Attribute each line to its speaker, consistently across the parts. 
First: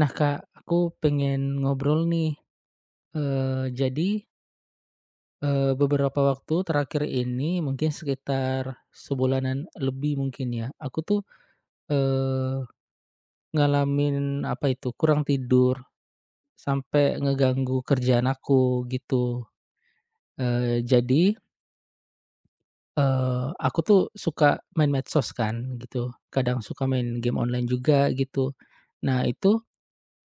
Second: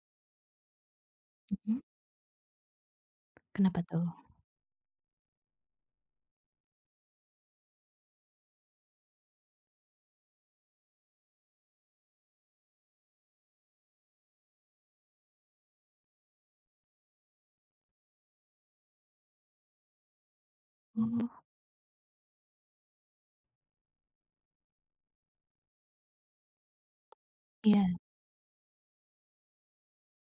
Speaker 1: Nah Kak, aku pengen
Speaker 2: Mmm,
Speaker 1: ngobrol nih.
Speaker 2: kenapa tuh?
Speaker 1: Jadi, beberapa waktu terakhir ini mungkin sekitar sebulanan lebih mungkin ya, aku tuh, eee, ngalamin apa itu, kurang tidur sampai ngeganggu kerjaan aku gitu.
Speaker 2: Oh,
Speaker 1: Jadi, aku tuh suka main medsos kan gitu, kadang suka main game online
Speaker 2: iya,
Speaker 1: juga gitu. Nah itu.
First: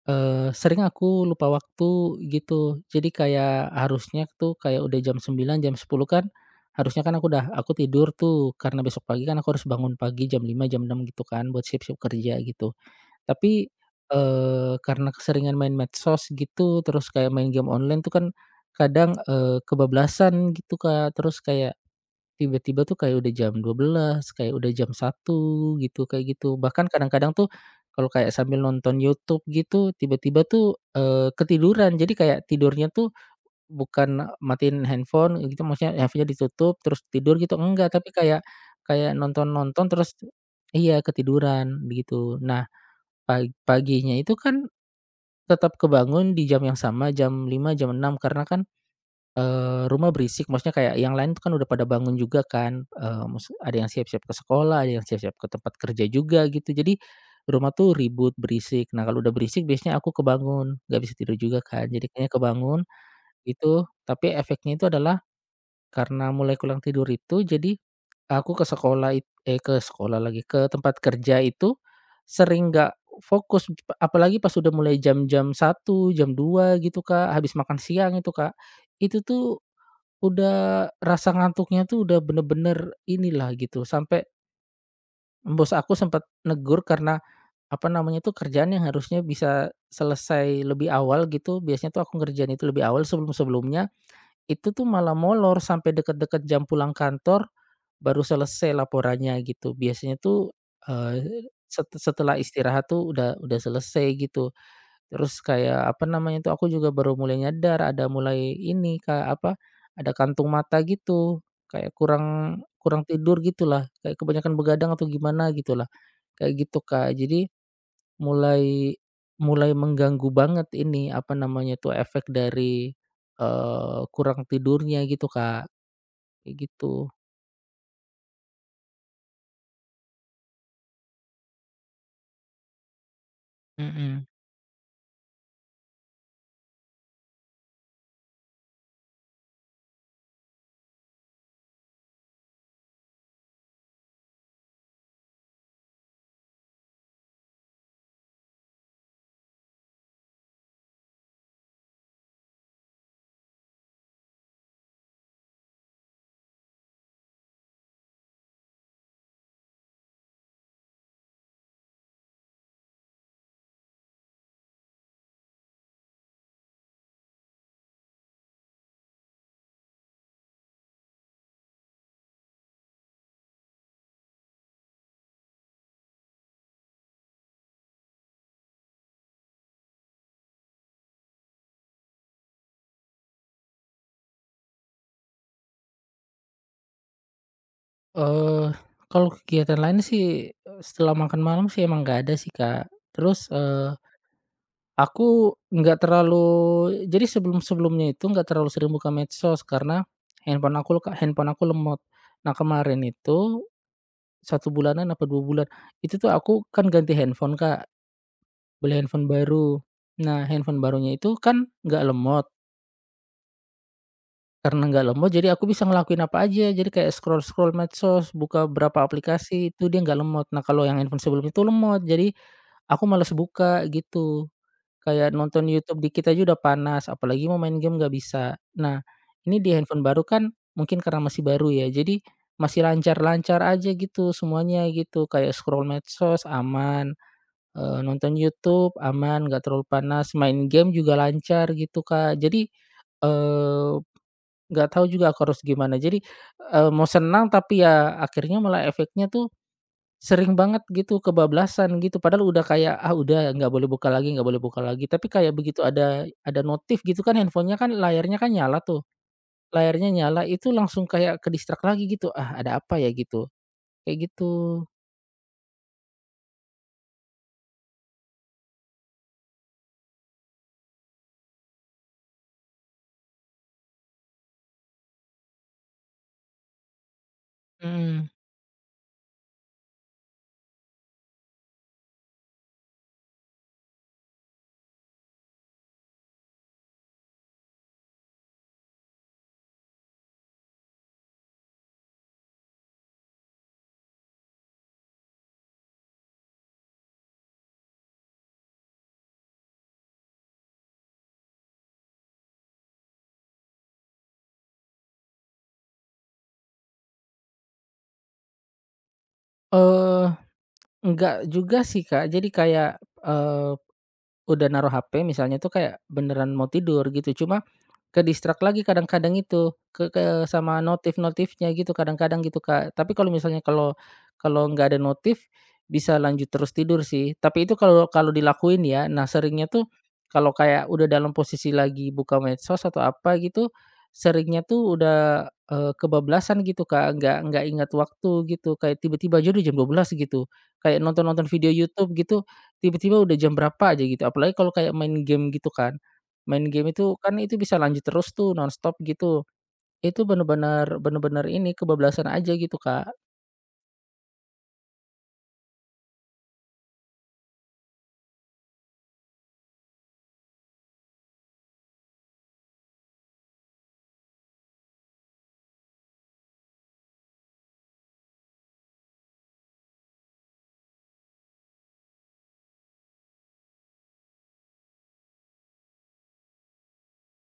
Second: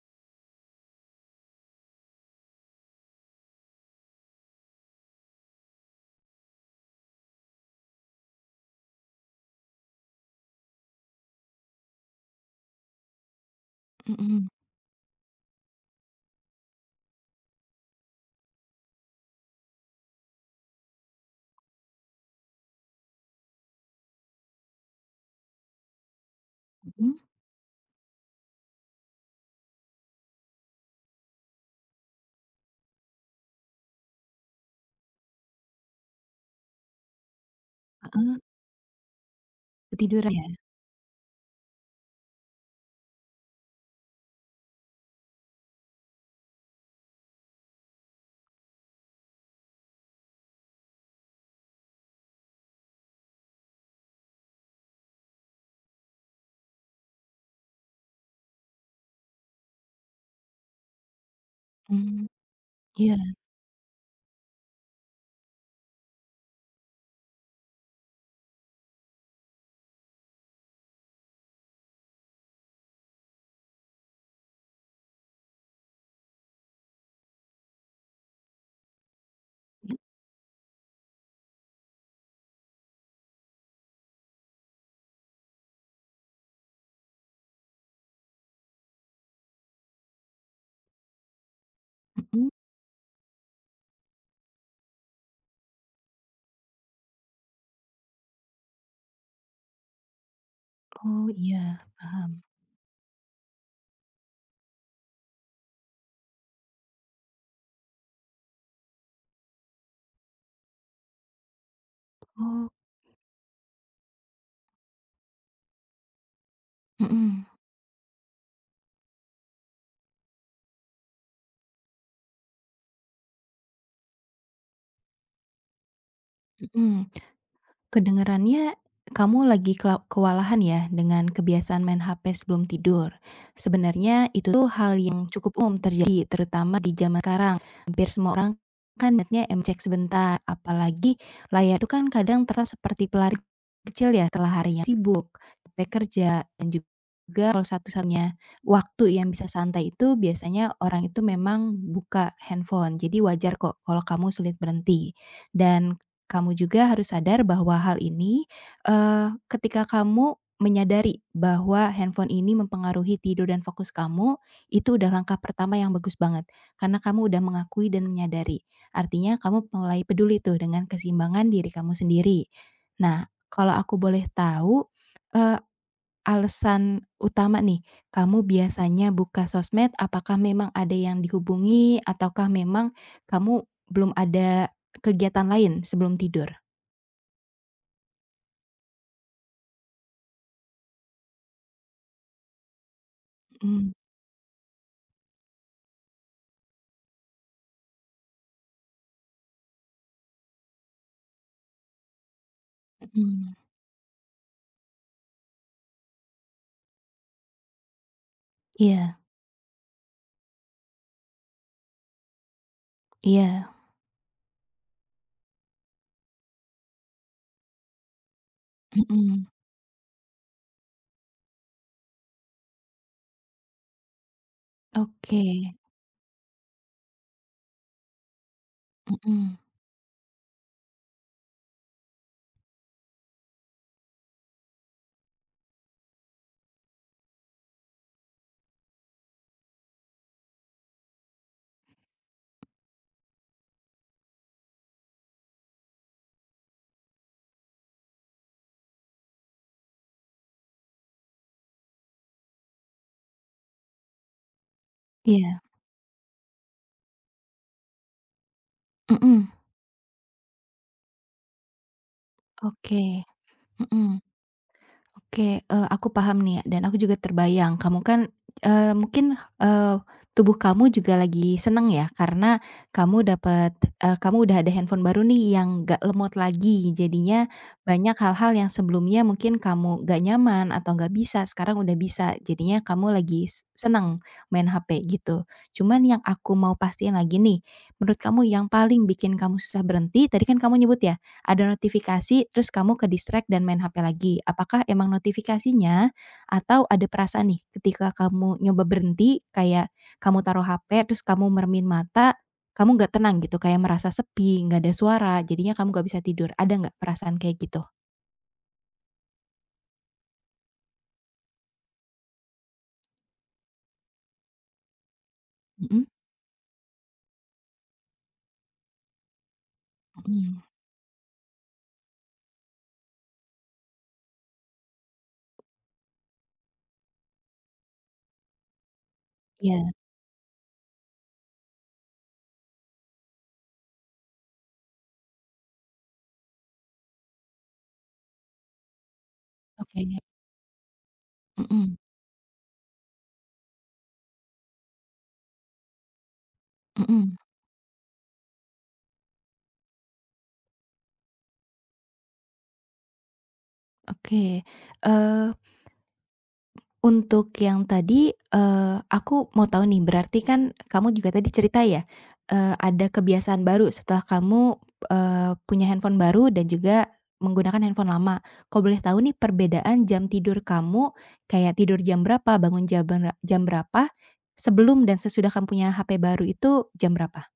Speaker 1: Sering aku lupa waktu gitu. Jadi kayak harusnya tuh kayak udah jam 9 jam 10 kan, harusnya kan aku tidur tuh karena besok pagi kan aku harus bangun pagi jam 5 jam 6 gitu kan buat siap-siap kerja gitu. Tapi,
Speaker 2: mhm
Speaker 1: karena keseringan main medsos gitu terus kayak main game online tuh kan kadang, kebablasan gitu, Kak. Terus kayak tiba-tiba tuh kayak udah jam 12, kayak udah jam 1, gitu, kayak gitu. Bahkan
Speaker 2: mhm,
Speaker 1: kadang-kadang tuh kalau kayak sambil nonton YouTube gitu, tiba-tiba tuh, ketiduran. Jadi kayak tidurnya tuh bukan matiin handphone gitu, maksudnya handphonenya ditutup terus tidur gitu, enggak. Tapi
Speaker 2: heeh,
Speaker 1: kayak kayak nonton-nonton terus,
Speaker 2: ketiduran ya?
Speaker 1: iya, ketiduran gitu. Nah, paginya itu kan tetap kebangun di jam yang sama, jam 5, jam 6, karena kan, rumah berisik, maksudnya kayak yang lain tuh kan udah pada bangun juga kan, maksud ada yang siap-siap ke sekolah, ada yang siap-siap ke tempat kerja juga gitu. Jadi rumah tuh ribut, berisik. Nah, kalau udah berisik biasanya aku kebangun, nggak bisa tidur juga kan. Jadi
Speaker 2: Mmm,
Speaker 1: kayaknya kebangun
Speaker 2: iya,
Speaker 1: itu, tapi efeknya itu adalah karena mulai kurang tidur itu, jadi aku ke sekolah eh, ke sekolah lagi, ke tempat kerja itu sering nggak fokus, apalagi pas udah mulai jam-jam 1, jam 2 gitu Kak, habis makan siang itu Kak. Itu tuh, udah rasa ngantuknya tuh udah bener-bener inilah gitu, sampai bos aku sempat negur karena, apa namanya tuh, kerjaan yang harusnya bisa selesai lebih awal gitu, biasanya tuh aku
Speaker 2: mhm,
Speaker 1: ngerjain itu lebih awal sebelum-sebelumnya, itu tuh malah molor sampai deket-deket jam pulang kantor, baru selesai laporannya gitu. Biasanya tuh,
Speaker 2: oh, iya, paham.
Speaker 1: setelah istirahat tuh udah selesai gitu. Terus kayak, apa namanya itu, aku juga baru mulai nyadar ada mulai ini kayak apa, ada kantung mata gitu, kayak kurang
Speaker 2: Oh,
Speaker 1: kurang tidur gitulah, kayak kebanyakan begadang atau gimana gitulah, kayak gitu Kak.
Speaker 2: mhm
Speaker 1: Jadi mulai mulai mengganggu banget ini, apa namanya tuh efek dari, kurang tidurnya gitu Kak, kayak
Speaker 2: mhm.
Speaker 1: gitu.
Speaker 2: Kedengarannya kamu lagi kewalahan ya dengan kebiasaan main HP sebelum tidur.
Speaker 1: Mhm.
Speaker 2: Sebenarnya itu tuh hal yang cukup umum terjadi terutama di zaman sekarang. Hampir semua orang kan netnya cek sebentar, apalagi layar itu kan kadang terasa seperti pelari kecil ya setelah hari yang sibuk, capek kerja dan juga juga kalau satu-satunya waktu yang bisa santai itu biasanya orang itu memang buka handphone. Jadi wajar kok kalau kamu sulit berhenti. Dan kamu juga harus sadar bahwa hal ini, ketika kamu menyadari bahwa handphone ini mempengaruhi tidur dan fokus kamu, itu udah langkah pertama yang bagus banget, karena kamu udah mengakui dan menyadari. Artinya kamu mulai peduli tuh dengan keseimbangan diri kamu sendiri. Nah, kalau aku boleh tahu, eee, alasan utama nih, kamu biasanya buka sosmed apakah memang ada yang dihubungi ataukah memang kamu belum ada kegiatan lain sebelum tidur?
Speaker 1: Eee, Kalau kegiatan lain sih, setelah makan malam sih emang nggak ada sih Kak. Terus,
Speaker 2: Mmm,
Speaker 1: aku nggak terlalu, jadi sebelum-sebelumnya itu nggak terlalu sering buka medsos karena handphone aku lemot. Nah, kemarin
Speaker 2: mhm,
Speaker 1: itu 1 bulanan apa 2 bulan, itu tuh aku kan ganti handphone, Kak, beli
Speaker 2: iya
Speaker 1: handphone baru. Nah, handphone barunya itu kan nggak lemot,
Speaker 2: iya,
Speaker 1: karena nggak lemot jadi aku bisa ngelakuin apa aja, jadi kayak scroll-scroll medsos, buka berapa
Speaker 2: mhm,
Speaker 1: aplikasi, itu dia nggak lemot. Nah, kalau yang handphone sebelumnya itu lemot, jadi aku males buka, gitu. Kayak
Speaker 2: oke,
Speaker 1: nonton YouTube dikit aja udah panas, apalagi mau main game nggak bisa. Nah,
Speaker 2: mhm,
Speaker 1: ini di handphone baru kan mungkin karena masih baru ya, jadi masih lancar-lancar aja gitu semuanya gitu, kayak scroll medsos aman, nonton YouTube aman, nggak terlalu panas, main game juga lancar gitu, Kak. Jadi, eee, nggak tahu juga aku harus gimana. Jadi, mau senang tapi ya akhirnya malah efeknya tuh sering banget gitu kebablasan gitu, padahal udah kayak, ah, udah nggak boleh buka lagi nggak boleh buka lagi, tapi kayak
Speaker 2: iya,
Speaker 1: begitu ada notif gitu kan handphonenya kan layarnya kan nyala tuh,
Speaker 2: mhm,
Speaker 1: layarnya nyala itu langsung kayak ke-distract lagi gitu, "Ah, ada apa
Speaker 2: oke,
Speaker 1: ya?" Gitu,
Speaker 2: mhm.
Speaker 1: kayak gitu.
Speaker 2: Oke, aku paham nih ya, dan aku juga terbayang kamu kan, mungkin, tubuh kamu juga lagi seneng ya karena kamu udah ada handphone baru nih yang gak lemot lagi. Jadinya banyak
Speaker 1: Mhm.
Speaker 2: hal-hal yang sebelumnya mungkin kamu gak nyaman atau gak bisa, sekarang udah bisa. Jadinya kamu lagi seneng main HP gitu. Cuman yang aku mau pastiin lagi nih, menurut kamu yang paling bikin kamu susah berhenti, tadi kan kamu nyebut ya, ada notifikasi, terus kamu ke-distract dan main HP lagi. Apakah emang notifikasinya atau ada perasaan nih ketika kamu nyoba berhenti, kayak kamu taruh HP, terus kamu mermin mata, kamu nggak tenang gitu, kayak merasa sepi, nggak ada suara, jadinya kamu nggak bisa tidur. Ada nggak perasaan kayak gitu?
Speaker 1: Eee, enggak juga sih, Kak, jadi kayak, eee, udah naruh HP misalnya tuh kayak
Speaker 2: Mhm
Speaker 1: beneran mau tidur gitu, cuma ke-distract lagi kadang-kadang itu, ke
Speaker 2: mhm.
Speaker 1: sama notif-notifnya gitu kadang-kadang gitu, Kak. Tapi kalau misalnya, kalau kalau nggak ada notif, bisa lanjut terus tidur sih. Tapi itu kalau kalau dilakuin ya. Nah, seringnya
Speaker 2: Iya,
Speaker 1: tuh kalau kayak udah dalam posisi lagi buka medsos atau apa gitu, seringnya tuh udah, kebablasan gitu, Kak, nggak ingat waktu gitu, kayak tiba-tiba aja udah jam 12
Speaker 2: oke.
Speaker 1: gitu. Kayak nonton-nonton video
Speaker 2: Mhm
Speaker 1: YouTube gitu, tiba-tiba udah jam berapa aja gitu, apalagi kalau kayak main game gitu kan. Main game itu
Speaker 2: mhm,
Speaker 1: kan itu bisa lanjut terus tuh nonstop gitu. Itu bener-bener bener-bener ini kebablasan aja gitu, Kak.
Speaker 2: oke. Eee Untuk yang tadi, eee, aku mau tahu nih, berarti kan kamu juga tadi cerita ya, ada kebiasaan baru setelah kamu, punya handphone baru dan juga menggunakan handphone lama. Kalau boleh tahu nih perbedaan jam tidur kamu, kayak tidur jam berapa, bangun jam jam berapa, sebelum dan sesudah kamu punya HP baru itu jam berapa?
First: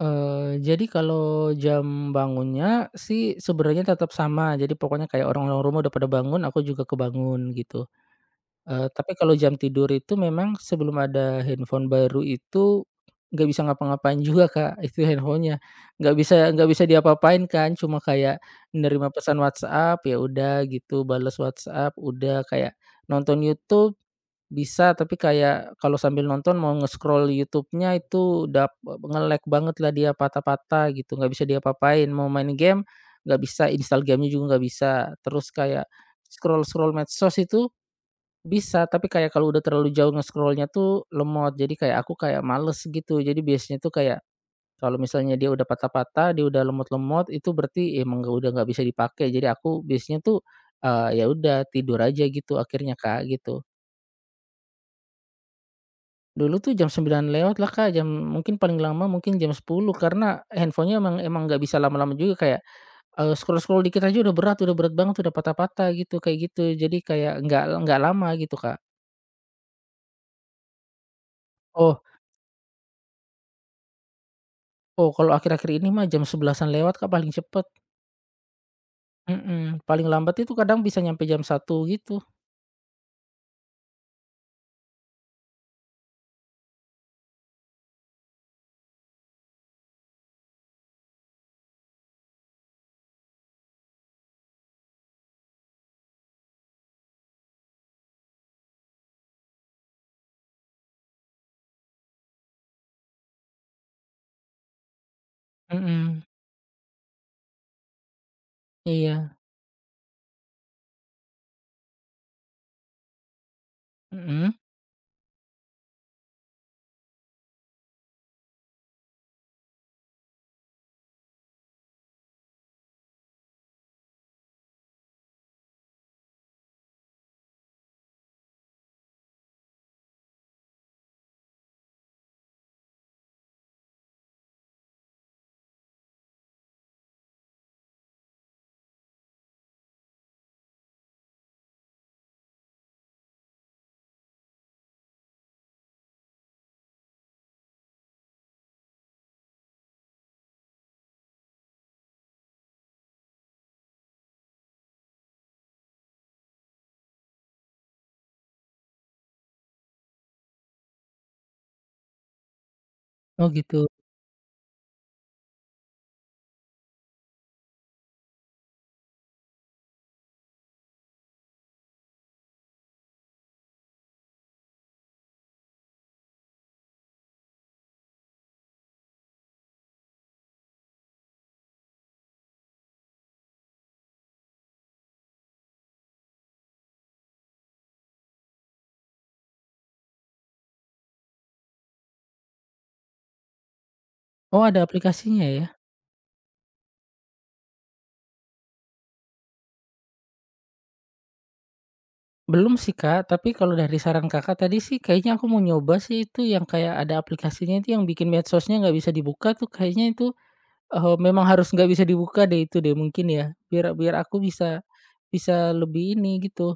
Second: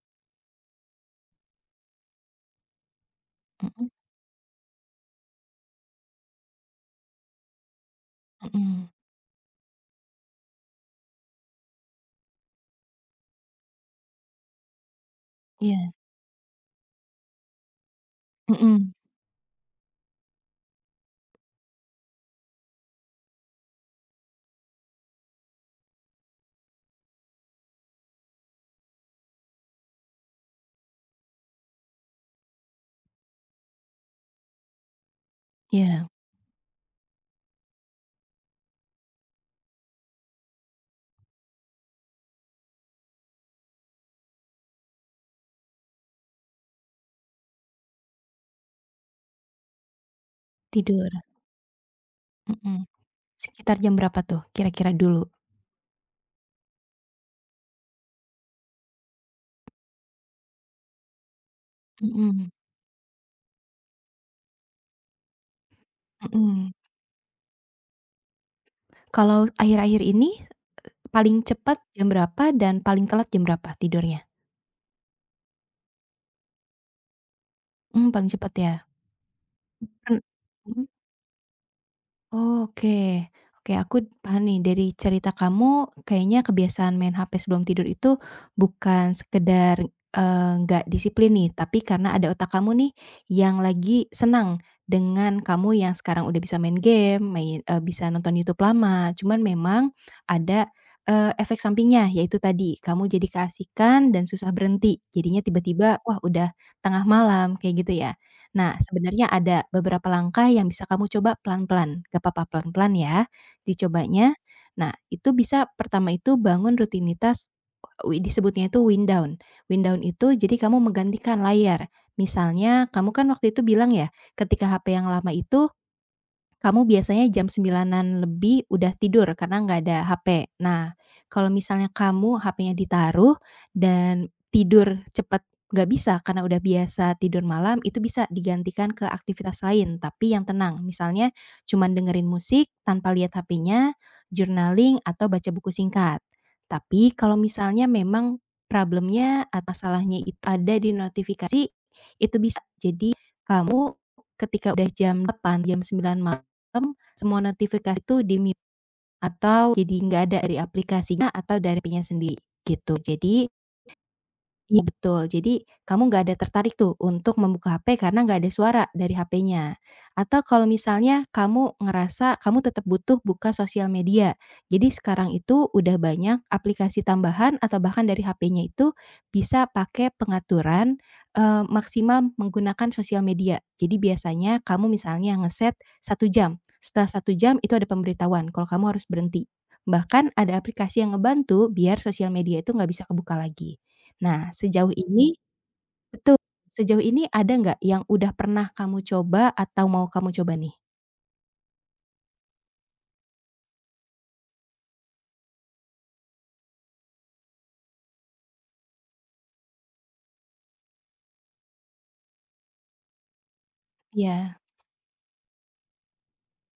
Speaker 1: Jadi kalau jam bangunnya sih sebenarnya
Speaker 2: Mhm
Speaker 1: tetap sama, jadi pokoknya kayak orang-orang rumah udah pada bangun, aku juga kebangun gitu.
Speaker 2: mhm,
Speaker 1: Tapi kalau jam tidur itu memang sebelum ada handphone baru itu, nggak bisa ngapa-ngapain juga, Kak, itu handphonenya.
Speaker 2: iya,
Speaker 1: Nggak bisa diapa-apain kan, cuma kayak
Speaker 2: mhm,
Speaker 1: nerima pesan WhatsApp, ya udah gitu, bales WhatsApp, udah. Kayak nonton YouTube bisa, tapi kayak kalau sambil nonton mau nge-scroll YouTube-nya itu udah nge-lag bangetlah dia, patah-patah gitu, nggak bisa diapa-apain. Mau main game, nggak bisa, install game-nya juga nggak bisa. Terus kayak
Speaker 2: iya,
Speaker 1: scroll-scroll medsos itu bisa, tapi kayak kalau udah terlalu jauh nge-scroll-nya tuh lemot. Jadi kayak aku kayak males gitu. Jadi biasanya tuh kayak kalau misalnya dia udah patah-patah, dia udah lemot-lemot, itu berarti emang nggak udah nggak bisa dipakai. Jadi aku biasanya tuh,
Speaker 2: tidur,
Speaker 1: ya udah tidur aja gitu
Speaker 2: mhm.
Speaker 1: akhirnya, Kak, gitu.
Speaker 2: Sekitar jam berapa tuh kira-kira dulu?
Speaker 1: Dulu tuh jam 9 lewat lah, Kak, jam mungkin paling lama mungkin jam 10 karena handphonenya emang emang nggak bisa lama-lama juga
Speaker 2: Mhm
Speaker 1: kayak, scroll-scroll dikit aja udah berat banget, udah patah-patah gitu, kayak
Speaker 2: mhm.
Speaker 1: gitu. Jadi kayak nggak lama gitu, Kak.
Speaker 2: Kalau akhir-akhir ini paling cepat jam berapa dan paling telat jam berapa tidurnya?
Speaker 1: Oh, kalau akhir-akhir ini mah jam 11-an lewat, Kak, paling cepet.
Speaker 2: Mmm, paling cepat ya.
Speaker 1: Mhm, paling lambat itu kadang
Speaker 2: Mmm.
Speaker 1: bisa nyampe jam 1 gitu.
Speaker 2: Oke. Oke, aku paham nih dari cerita kamu kayaknya kebiasaan main HP sebelum tidur itu bukan sekedar, nggak disiplin nih, tapi karena ada otak kamu nih yang lagi senang dengan kamu yang sekarang udah bisa main game, bisa nonton YouTube lama. Cuman memang ada, efek sampingnya, yaitu tadi kamu jadi keasikan dan susah berhenti. Jadinya tiba-tiba, wah
Speaker 1: Mhm,
Speaker 2: udah tengah malam, kayak gitu ya? Nah, sebenarnya
Speaker 1: iya,
Speaker 2: ada beberapa langkah yang bisa kamu coba pelan-pelan, gak apa-apa pelan-pelan ya, dicobanya.
Speaker 1: mhm.
Speaker 2: Nah, itu bisa pertama itu bangun rutinitas, disebutnya itu wind down. Wind down itu jadi kamu menggantikan layar. Misalnya kamu kan waktu itu bilang ya, ketika HP yang lama itu kamu biasanya jam sembilanan lebih udah tidur karena nggak ada HP. Nah, kalau misalnya kamu HP-nya ditaruh dan tidur cepet nggak bisa karena udah biasa tidur malam, itu bisa digantikan ke aktivitas lain tapi yang tenang. Misalnya cuman dengerin musik tanpa lihat HP-nya, journaling, atau baca buku singkat. Tapi kalau misalnya memang problemnya atau masalahnya itu ada di notifikasi, itu bisa. Jadi kamu ketika udah jam delapan, jam sembilan malam, semua notifikasi itu di-mute atau jadi nggak ada dari aplikasinya atau dari HP-nya sendiri gitu.
Speaker 1: Oh,
Speaker 2: Jadi,
Speaker 1: gitu.
Speaker 2: iya, betul. Jadi kamu nggak ada tertarik tuh untuk membuka HP karena nggak ada suara dari HP-nya. Atau kalau misalnya kamu ngerasa kamu tetap butuh buka sosial media. Jadi sekarang itu udah banyak aplikasi tambahan atau bahkan dari HP-nya itu bisa pakai pengaturan, eh, maksimal menggunakan sosial media. Jadi biasanya kamu misalnya ngeset satu jam. Setelah satu jam itu ada pemberitahuan kalau kamu harus berhenti. Bahkan ada aplikasi yang ngebantu biar sosial media itu nggak bisa kebuka lagi. Nah,
Speaker 1: Oh, ada
Speaker 2: sejauh ini
Speaker 1: aplikasinya ya?
Speaker 2: betul, sejauh ini ada nggak yang udah pernah kamu coba atau mau kamu coba nih?
Speaker 1: Belum sih, Kak, tapi kalau dari saran Kakak tadi sih kayaknya aku mau nyoba sih itu yang kayak ada aplikasinya itu yang bikin medsosnya nggak bisa dibuka tuh kayaknya itu, memang harus nggak bisa dibuka deh itu deh mungkin ya, biar biar aku
Speaker 2: Iya,
Speaker 1: bisa bisa lebih ini gitu.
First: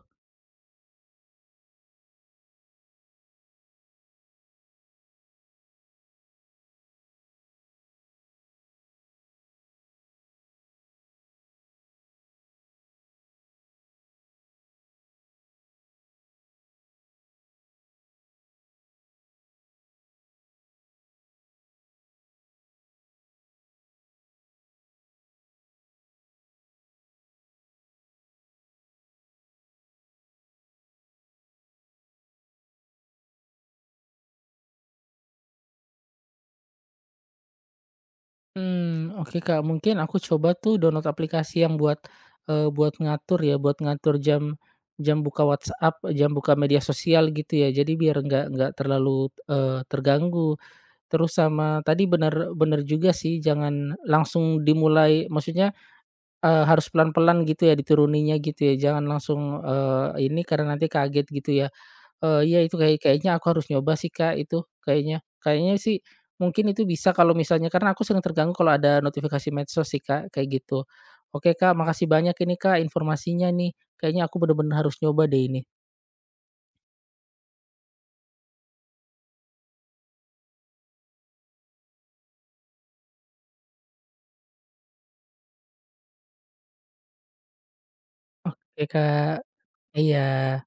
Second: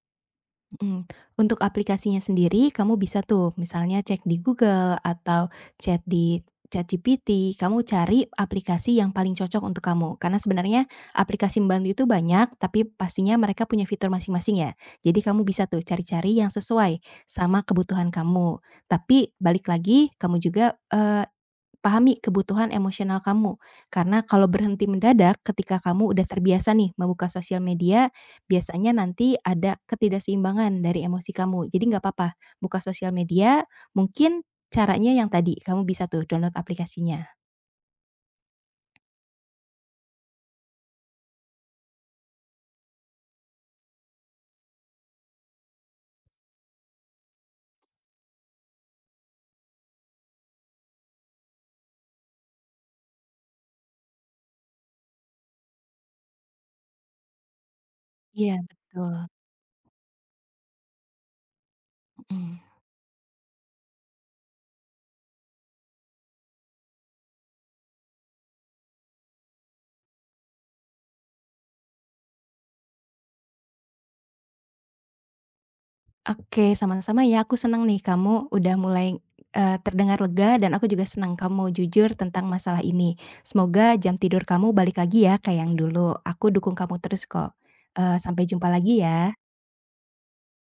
Speaker 2: mhm. Untuk aplikasinya sendiri kamu bisa tuh misalnya cek di Google atau chat di ChatGPT, kamu cari aplikasi yang paling cocok untuk kamu. Karena sebenarnya aplikasi membantu itu banyak, tapi pastinya mereka punya fitur masing-masing ya. Jadi kamu bisa tuh cari-cari yang sesuai sama kebutuhan kamu. Tapi balik lagi kamu juga, pahami kebutuhan emosional kamu, karena kalau berhenti mendadak ketika kamu udah terbiasa nih membuka sosial media, biasanya nanti ada ketidakseimbangan dari emosi kamu. Jadi nggak apa-apa, buka sosial media, mungkin caranya yang tadi, kamu bisa tuh download aplikasinya.
Speaker 1: Hmm, oke, Kak, mungkin aku coba tuh download aplikasi yang buat, buat ngatur ya, buat ngatur jam jam buka WhatsApp, jam buka media sosial gitu ya. Jadi biar nggak terlalu, terganggu. Terus sama tadi bener bener juga sih jangan langsung dimulai, maksudnya, harus pelan-pelan gitu ya dituruninya
Speaker 2: Iya,
Speaker 1: gitu ya. Jangan
Speaker 2: betul,
Speaker 1: langsung, ini karena nanti kaget gitu ya.
Speaker 2: mhm.
Speaker 1: Iya itu kayaknya aku harus nyoba sih, Kak, itu kayaknya. Kayaknya sih mungkin itu bisa kalau misalnya karena aku sering terganggu kalau ada notifikasi medsos sih, Kak, kayak gitu. Oke, Kak, makasih banyak ini, Kak, informasinya nih. Kayaknya aku bener-bener harus nyoba deh ini.
Speaker 2: Oke, sama-sama ya. Aku senang nih kamu udah mulai, terdengar lega dan aku juga senang kamu mau jujur tentang masalah ini. Semoga jam tidur kamu balik lagi ya kayak yang dulu. Aku dukung kamu terus kok. Sampai jumpa
Speaker 1: Oke,
Speaker 2: lagi
Speaker 1: Kak.
Speaker 2: ya.
Speaker 1: Iya.